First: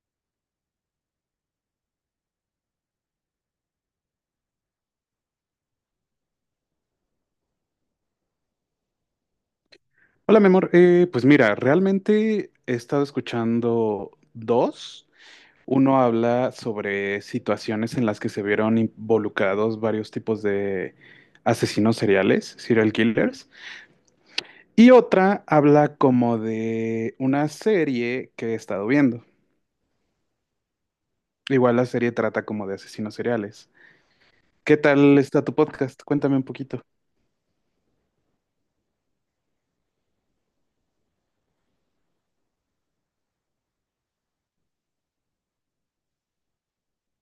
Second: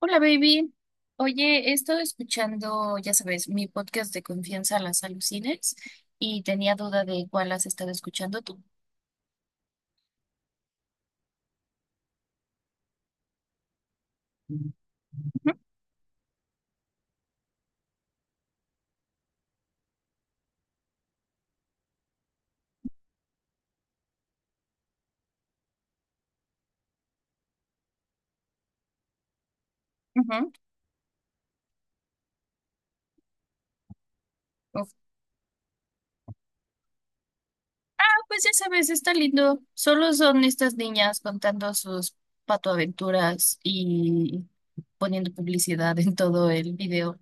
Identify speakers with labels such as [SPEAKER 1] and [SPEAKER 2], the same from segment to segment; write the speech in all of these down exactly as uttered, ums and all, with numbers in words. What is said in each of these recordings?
[SPEAKER 1] Hola, baby. Oye, he estado escuchando, ya sabes, mi podcast de confianza Las Alucines y tenía duda de cuál has estado escuchando tú.
[SPEAKER 2] Hola, mi amor. Eh, pues mira, realmente he estado escuchando dos. Uno habla sobre situaciones en las que se vieron involucrados varios tipos de asesinos seriales, serial killers. Y otra habla como de una serie que he estado viendo.
[SPEAKER 1] Ujú.
[SPEAKER 2] Igual la serie trata como de asesinos seriales. ¿Qué
[SPEAKER 1] Uf.
[SPEAKER 2] tal está tu podcast? Cuéntame un poquito.
[SPEAKER 1] Ah, pues ya sabes, está lindo. Solo son estas niñas contando sus patoaventuras y poniendo publicidad en todo el video.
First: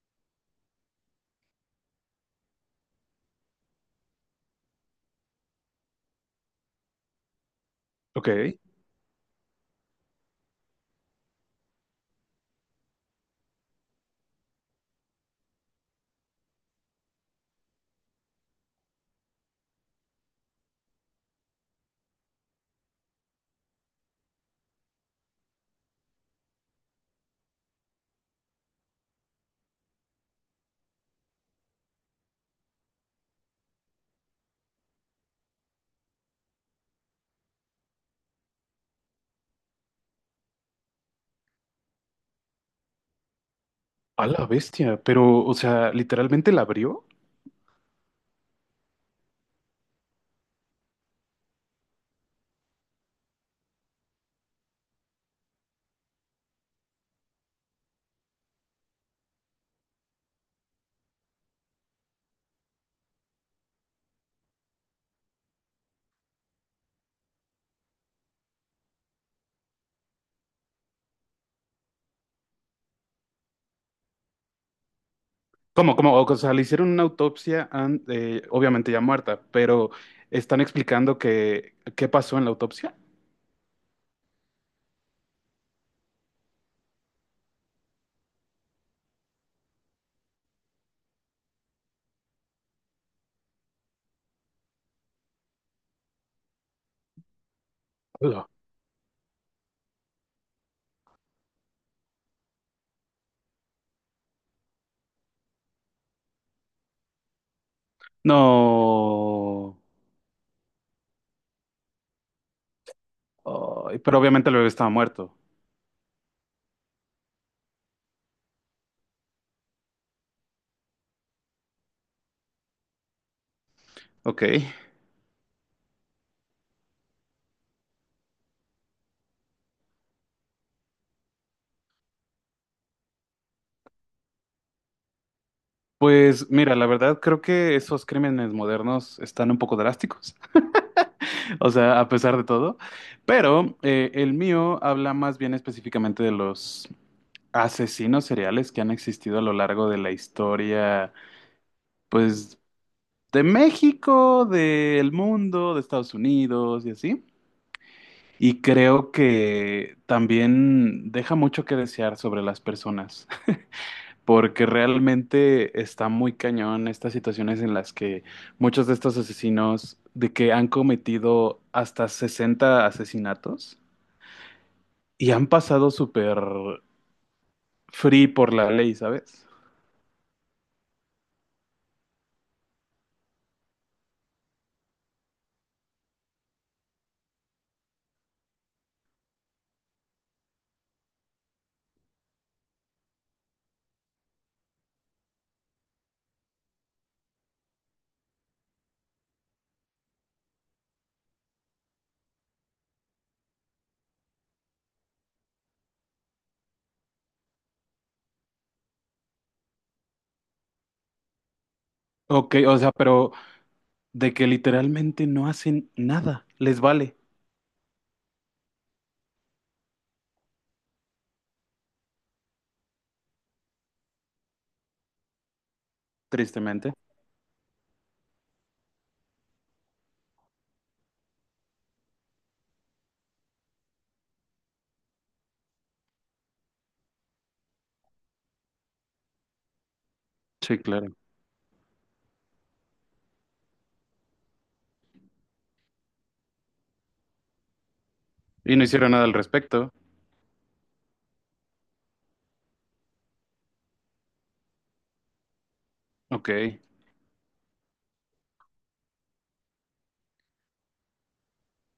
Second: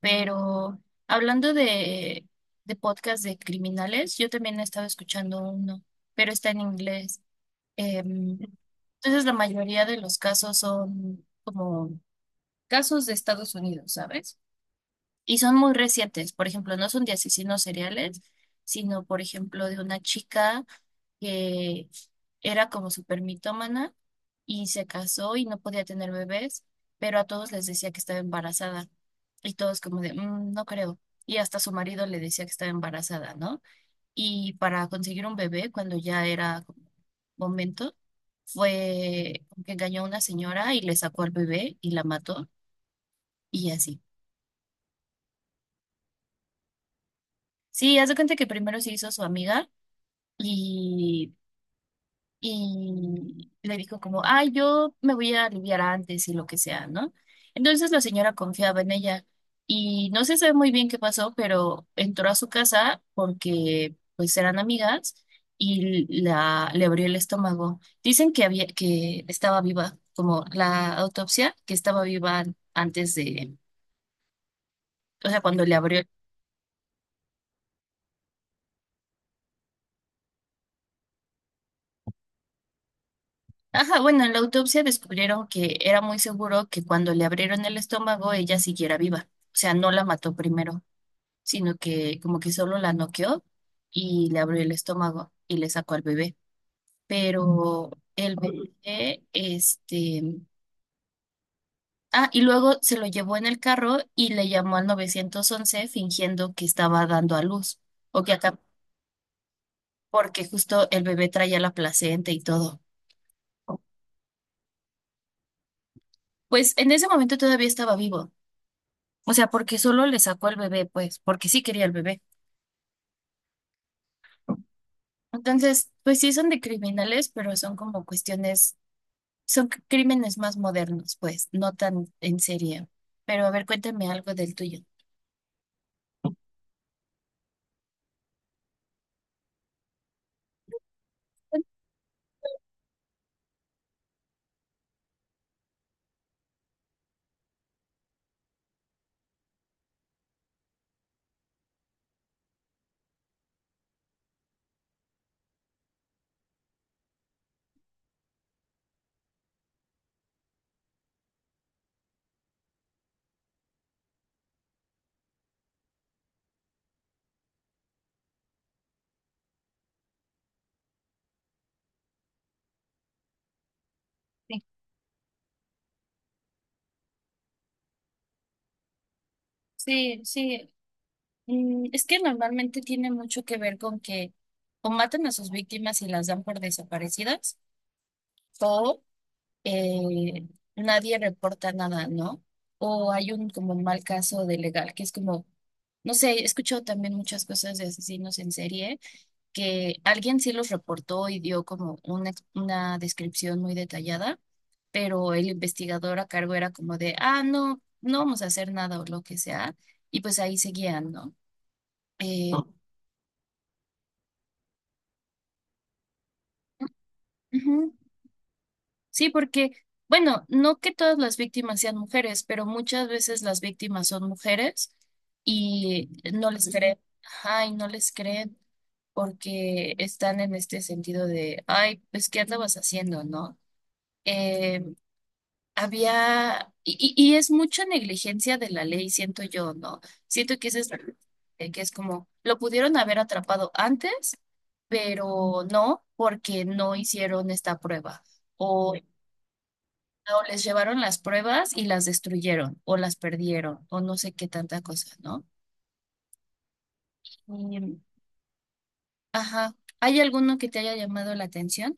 [SPEAKER 1] Pero hablando de, de podcast de criminales, yo también he estado escuchando uno, pero está en inglés. Em,
[SPEAKER 2] Ok.
[SPEAKER 1] entonces, la mayoría de los casos son como casos de Estados Unidos, ¿sabes? Y son muy recientes. Por ejemplo, no son de asesinos seriales, sino, por ejemplo, de una chica que era como súper mitómana y se casó y no podía tener bebés, pero a todos les decía que estaba embarazada. Y todos como de, "Mm, no creo". Y hasta su marido le decía que estaba embarazada, ¿no? Y para conseguir un bebé, cuando ya era como momento, fue que engañó a una señora y le sacó al bebé y la mató y así.
[SPEAKER 2] A la bestia, pero, o sea, literalmente la abrió.
[SPEAKER 1] Sí, haz de cuenta que primero se hizo su amiga y, y le dijo como, ay, yo me voy a aliviar antes y lo que sea, ¿no? Entonces la señora confiaba en ella y no se sabe muy bien qué pasó, pero entró a su casa porque pues eran amigas y la, le abrió el estómago. Dicen que había, que estaba viva, como la autopsia, que estaba viva antes de, o sea, cuando le
[SPEAKER 2] ¿Cómo,
[SPEAKER 1] abrió.
[SPEAKER 2] cómo? O sea, le hicieron una autopsia, an- eh, obviamente ya muerta, pero están explicando que, qué pasó en la autopsia.
[SPEAKER 1] Ajá, bueno, en la autopsia descubrieron que era muy seguro que cuando le abrieron el estómago ella siguiera viva. O sea, no la mató primero, sino que como que solo la noqueó y le abrió el estómago y le sacó al bebé. Pero el
[SPEAKER 2] Hola.
[SPEAKER 1] bebé, este... Ah, y luego se lo llevó en el carro y le llamó al novecientos once fingiendo que estaba dando a luz. O que acá,
[SPEAKER 2] No.
[SPEAKER 1] porque justo el bebé traía la placenta y todo.
[SPEAKER 2] Ay, pero obviamente el bebé estaba muerto.
[SPEAKER 1] Pues en ese momento todavía estaba vivo. O sea, porque solo le sacó el bebé, pues, porque sí quería el bebé.
[SPEAKER 2] Ok.
[SPEAKER 1] Entonces, pues sí son de criminales, pero son como cuestiones, son c- crímenes más modernos, pues, no tan en serio. Pero a ver, cuéntame algo del tuyo.
[SPEAKER 2] Pues mira, la verdad creo que esos crímenes modernos están un poco drásticos. O sea, a pesar de todo. Pero eh, el mío habla más bien específicamente de los asesinos seriales que han existido a lo largo de la historia, pues, de México, del mundo, de Estados Unidos y así. Y creo que también deja mucho que desear sobre las personas, porque realmente está muy cañón estas situaciones en las que muchos de estos asesinos, de que han cometido hasta sesenta asesinatos
[SPEAKER 1] Sí,
[SPEAKER 2] y han pasado súper free por la ley, ¿sabes?
[SPEAKER 1] sí, sí. Mm, Es que normalmente tiene mucho que ver con que o matan a sus víctimas y las dan por desaparecidas, o eh, nadie reporta nada, ¿no? O hay un como mal caso de legal, que es como, no sé, he escuchado también muchas cosas de asesinos en serie, que alguien sí los reportó y dio como una, ex- una descripción muy detallada, pero el investigador a cargo era como de, ah, no, no vamos a hacer nada o lo que sea, y pues ahí seguían, ¿no? Eh,
[SPEAKER 2] Ok, o sea, pero de que literalmente no hacen nada, les vale,
[SPEAKER 1] Ujú. Sí, porque, bueno, no que todas las víctimas sean mujeres, pero muchas veces las víctimas son mujeres y no les
[SPEAKER 2] tristemente.
[SPEAKER 1] creen. Ajá, y no les creen porque están en este sentido de, ay, pues, ¿qué andabas haciendo, no? Eh, había, y, y y es mucha negligencia de la ley, siento yo, ¿no? Siento que
[SPEAKER 2] Sí,
[SPEAKER 1] ese es,
[SPEAKER 2] claro.
[SPEAKER 1] eh, que es como, lo pudieron haber atrapado antes, pero no, porque no hicieron esta prueba.
[SPEAKER 2] Y no
[SPEAKER 1] O
[SPEAKER 2] hicieron nada al respecto.
[SPEAKER 1] o les llevaron las pruebas y las destruyeron, o las perdieron, o no sé qué tanta cosa, ¿no?
[SPEAKER 2] Ok.
[SPEAKER 1] Y, ajá. ¿Hay alguno que te haya llamado la atención?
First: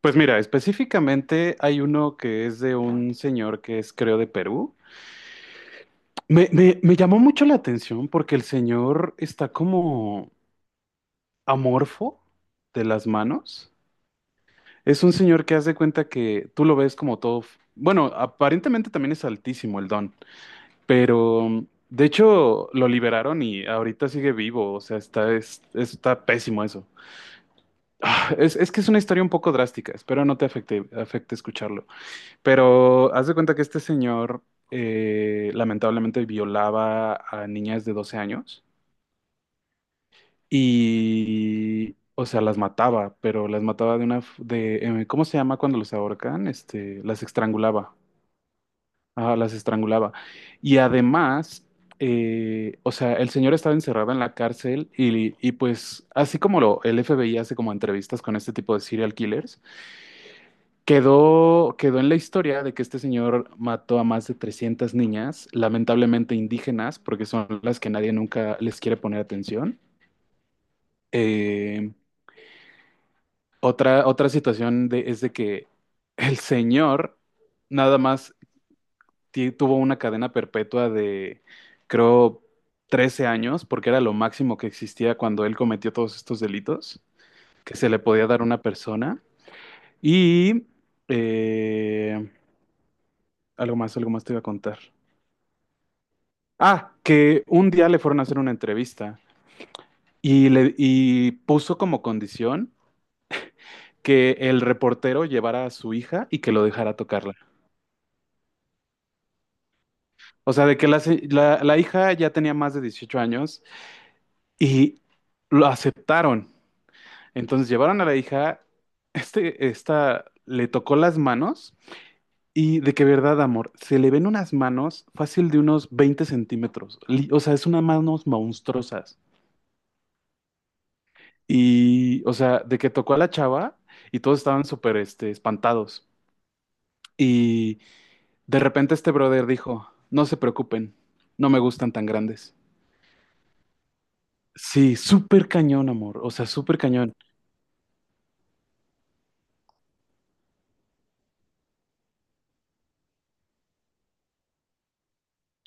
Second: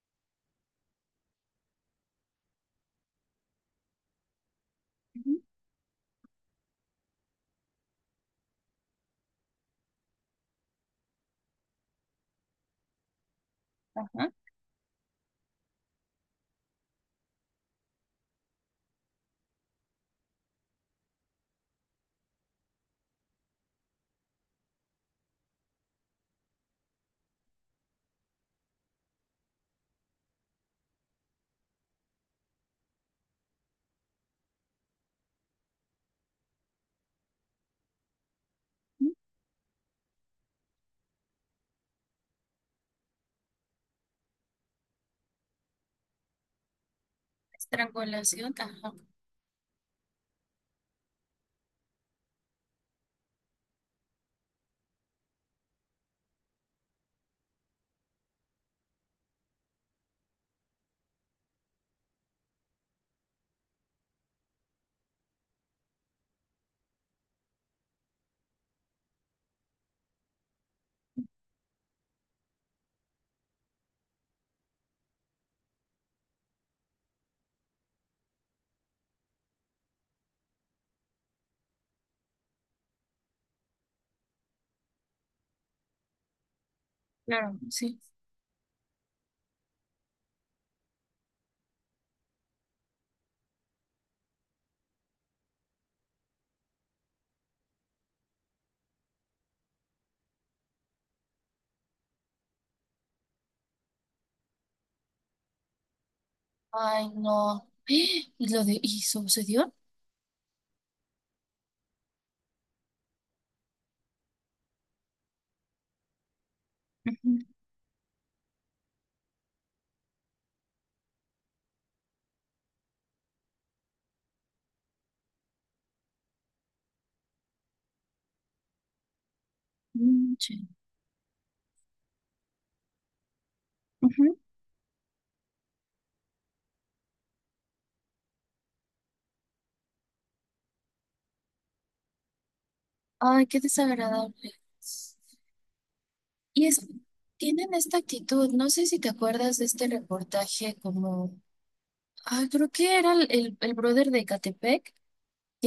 [SPEAKER 2] Pues mira, específicamente hay uno que es de un señor que es, creo, de Perú.
[SPEAKER 1] Ujú.
[SPEAKER 2] Me, me, me llamó mucho la atención porque el señor está como amorfo de las manos.
[SPEAKER 1] Ajá.
[SPEAKER 2] Es un señor que hace cuenta que tú lo ves como todo. f- Bueno, aparentemente también es altísimo el don. Pero, de hecho, lo liberaron y ahorita sigue vivo. O sea, está, es, está pésimo eso. Ah, Es, es que es una historia un poco drástica. Espero no te afecte, afecte escucharlo. Pero haz de cuenta que este señor eh, lamentablemente violaba a niñas de doce años
[SPEAKER 1] Ujú.
[SPEAKER 2] y, o sea, las mataba, pero las mataba de una, f- de, eh, ¿cómo se llama cuando los ahorcan? Este, las estrangulaba.
[SPEAKER 1] Estrangulación, ajá.
[SPEAKER 2] Ajá, las estrangulaba. Y además, eh, o sea, el señor estaba encerrado en la cárcel y, y pues, así como lo, el F. B. F B I hace como entrevistas con este tipo de serial killers, quedó, quedó en la historia de que este señor mató a más de trescientas niñas, lamentablemente indígenas, porque son las que nadie nunca les quiere poner atención. Eh, otra, otra situación de- es de que el señor nada más ti- tuvo una cadena perpetua de, creo, trece años, porque era lo máximo que existía cuando él cometió todos estos delitos
[SPEAKER 1] Claro,
[SPEAKER 2] que se
[SPEAKER 1] sí.
[SPEAKER 2] le podía dar a una persona. Y eh, algo más, algo más te iba a contar. Ah, que un día le fueron a hacer una entrevista y, le, y puso como condición que el reportero llevara a su hija y que lo dejara
[SPEAKER 1] Ay,
[SPEAKER 2] tocarla.
[SPEAKER 1] no. Y lo de, ¿y sucedió?
[SPEAKER 2] O sea, de que la, se- la la hija ya tenía más de dieciocho años y lo aceptaron.
[SPEAKER 1] Ujú,
[SPEAKER 2] Entonces llevaron a la hija, este, esta le tocó las manos y de que verdad, amor, se le ven unas manos fácil de unos veinte centímetros. Li- O sea, es unas manos monstruosas.
[SPEAKER 1] mm, sí.
[SPEAKER 2] Y, o sea, de que tocó a la chava y
[SPEAKER 1] Ujú.
[SPEAKER 2] todos estaban súper, este, espantados. Y de repente este brother dijo, no se preocupen, no me gustan tan grandes.
[SPEAKER 1] Ay, qué desagradable.
[SPEAKER 2] Sí, súper cañón, amor. O sea,
[SPEAKER 1] Y
[SPEAKER 2] súper
[SPEAKER 1] es,
[SPEAKER 2] cañón.
[SPEAKER 1] tienen esta actitud, no sé si te acuerdas de este reportaje como, ah, creo que era el, el, el brother de Catepec,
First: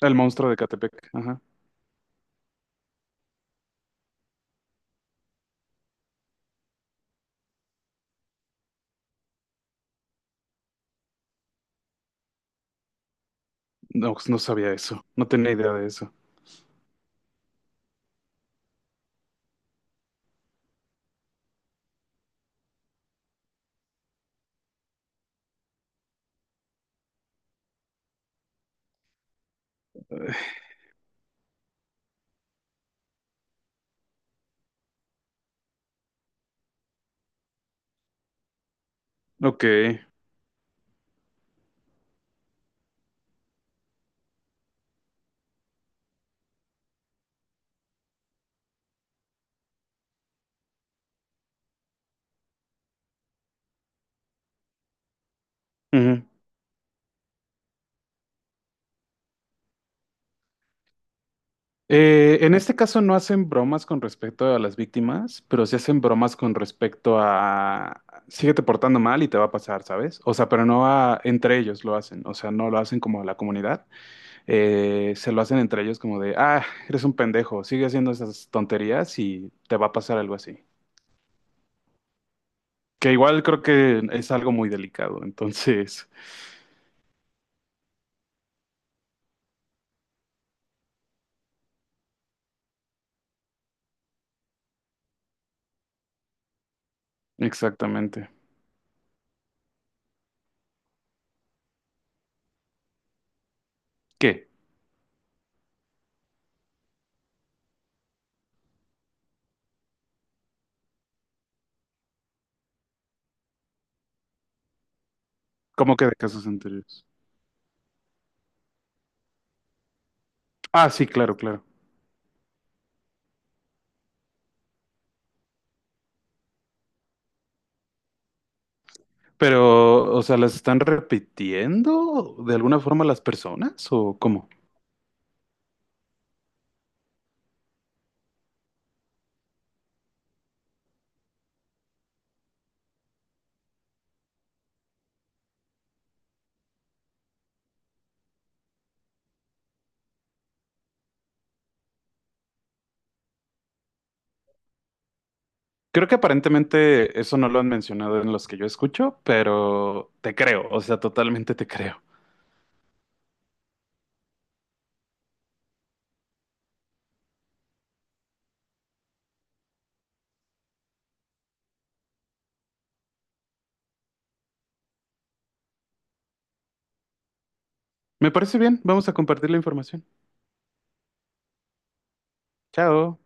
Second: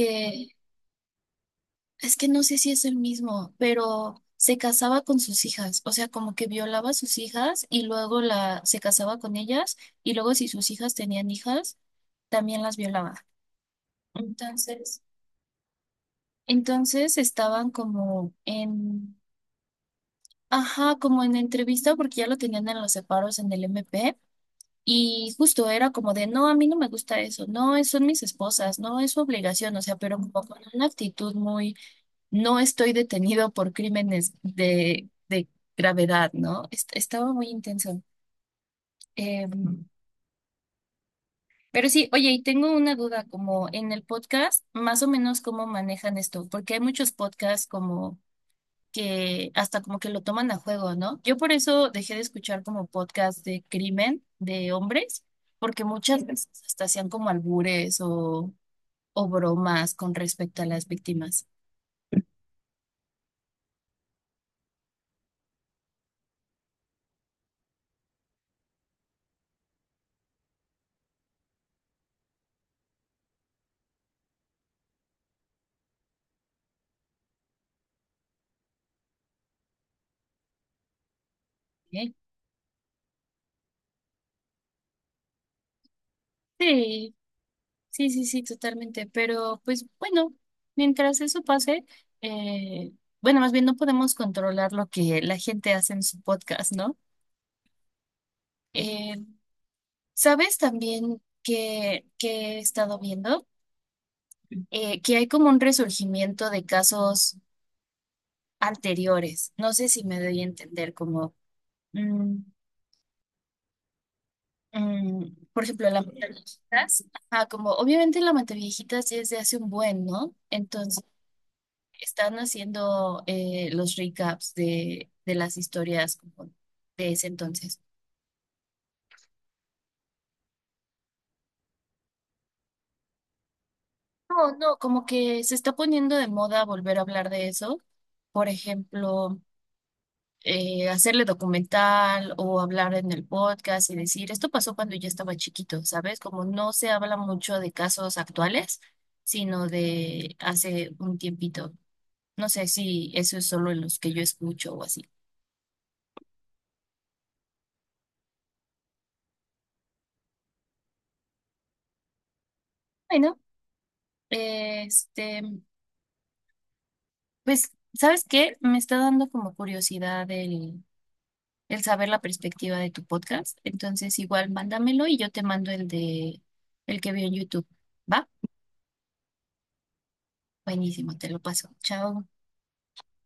[SPEAKER 2] El monstruo de Catepec. Ajá.
[SPEAKER 1] es que no sé si es el mismo, pero se casaba con sus hijas, o sea, como que violaba a sus hijas y luego la se casaba con ellas y luego si sus hijas tenían hijas, también las violaba.
[SPEAKER 2] No, no sabía
[SPEAKER 1] Entonces,
[SPEAKER 2] eso. No tenía idea de eso.
[SPEAKER 1] entonces estaban como en, ajá, como en entrevista porque ya lo tenían en los separos en el M P y justo era como de, no, a mí no me gusta eso, no, es son mis esposas, no es su obligación, o sea, pero como con una actitud muy no estoy detenido por crímenes de, de gravedad, ¿no? Est- estaba muy intenso. Eh,
[SPEAKER 2] Ok.
[SPEAKER 1] pero sí, oye, y tengo una duda, como en el podcast, más o menos cómo manejan esto, porque hay muchos podcasts como que hasta como que lo toman a juego, ¿no? Yo por eso dejé de escuchar como podcast de crimen de hombres, porque
[SPEAKER 2] Ujú.
[SPEAKER 1] muchas veces hasta hacían como albures o, o bromas con respecto a las víctimas.
[SPEAKER 2] Eh, en este caso no hacen bromas con respecto a las víctimas, pero sí hacen bromas con respecto a síguete portando mal y te va a pasar, ¿sabes? O sea, pero no a- entre ellos lo hacen, o sea, no lo hacen como la comunidad, eh, se lo hacen entre ellos como de, ah, eres un pendejo, sigue haciendo esas tonterías y te va a pasar algo así.
[SPEAKER 1] ¿Eh?
[SPEAKER 2] Que igual creo que es algo muy delicado, entonces,
[SPEAKER 1] Sí. Sí, sí, sí, totalmente. Pero pues bueno, mientras eso pase, eh, bueno, más bien no podemos controlar lo que la gente hace en su podcast, ¿no?
[SPEAKER 2] exactamente.
[SPEAKER 1] Eh, ¿sabes también que, que he estado viendo?
[SPEAKER 2] ¿Qué?
[SPEAKER 1] Eh, que hay como un resurgimiento de casos anteriores. No sé si me doy a entender, como, mm, mm, por ejemplo,
[SPEAKER 2] ¿Cómo
[SPEAKER 1] la
[SPEAKER 2] que de casos
[SPEAKER 1] Monteviejitas.
[SPEAKER 2] anteriores?
[SPEAKER 1] Ajá, como obviamente la Monteviejitas ya es de hace un buen, ¿no?
[SPEAKER 2] Ah, sí, claro, claro.
[SPEAKER 1] Están haciendo eh, los recaps de, de las historias como de ese entonces.
[SPEAKER 2] Pero, o sea, ¿las están repitiendo de alguna forma las personas o cómo?
[SPEAKER 1] No, no, como que se está poniendo de moda volver a hablar de eso. Por ejemplo, eh, hacerle documental o hablar en el podcast y decir, esto pasó cuando yo estaba chiquito, ¿sabes? Como no se habla mucho de casos actuales, sino de hace un tiempito. No sé si eso es solo en los que yo escucho o así.
[SPEAKER 2] Creo que aparentemente eso no lo han mencionado en los que yo escucho, pero te creo, o sea, totalmente te creo.
[SPEAKER 1] Bueno, este. Pues, ¿sabes qué? Me está dando como curiosidad el, el saber la perspectiva de tu podcast. Entonces, igual mándamelo y yo te mando el de, el que vi en YouTube. ¿Va?
[SPEAKER 2] Me parece bien, vamos a compartir la información.
[SPEAKER 1] Buenísimo, te lo paso. Chao.
[SPEAKER 2] Chao.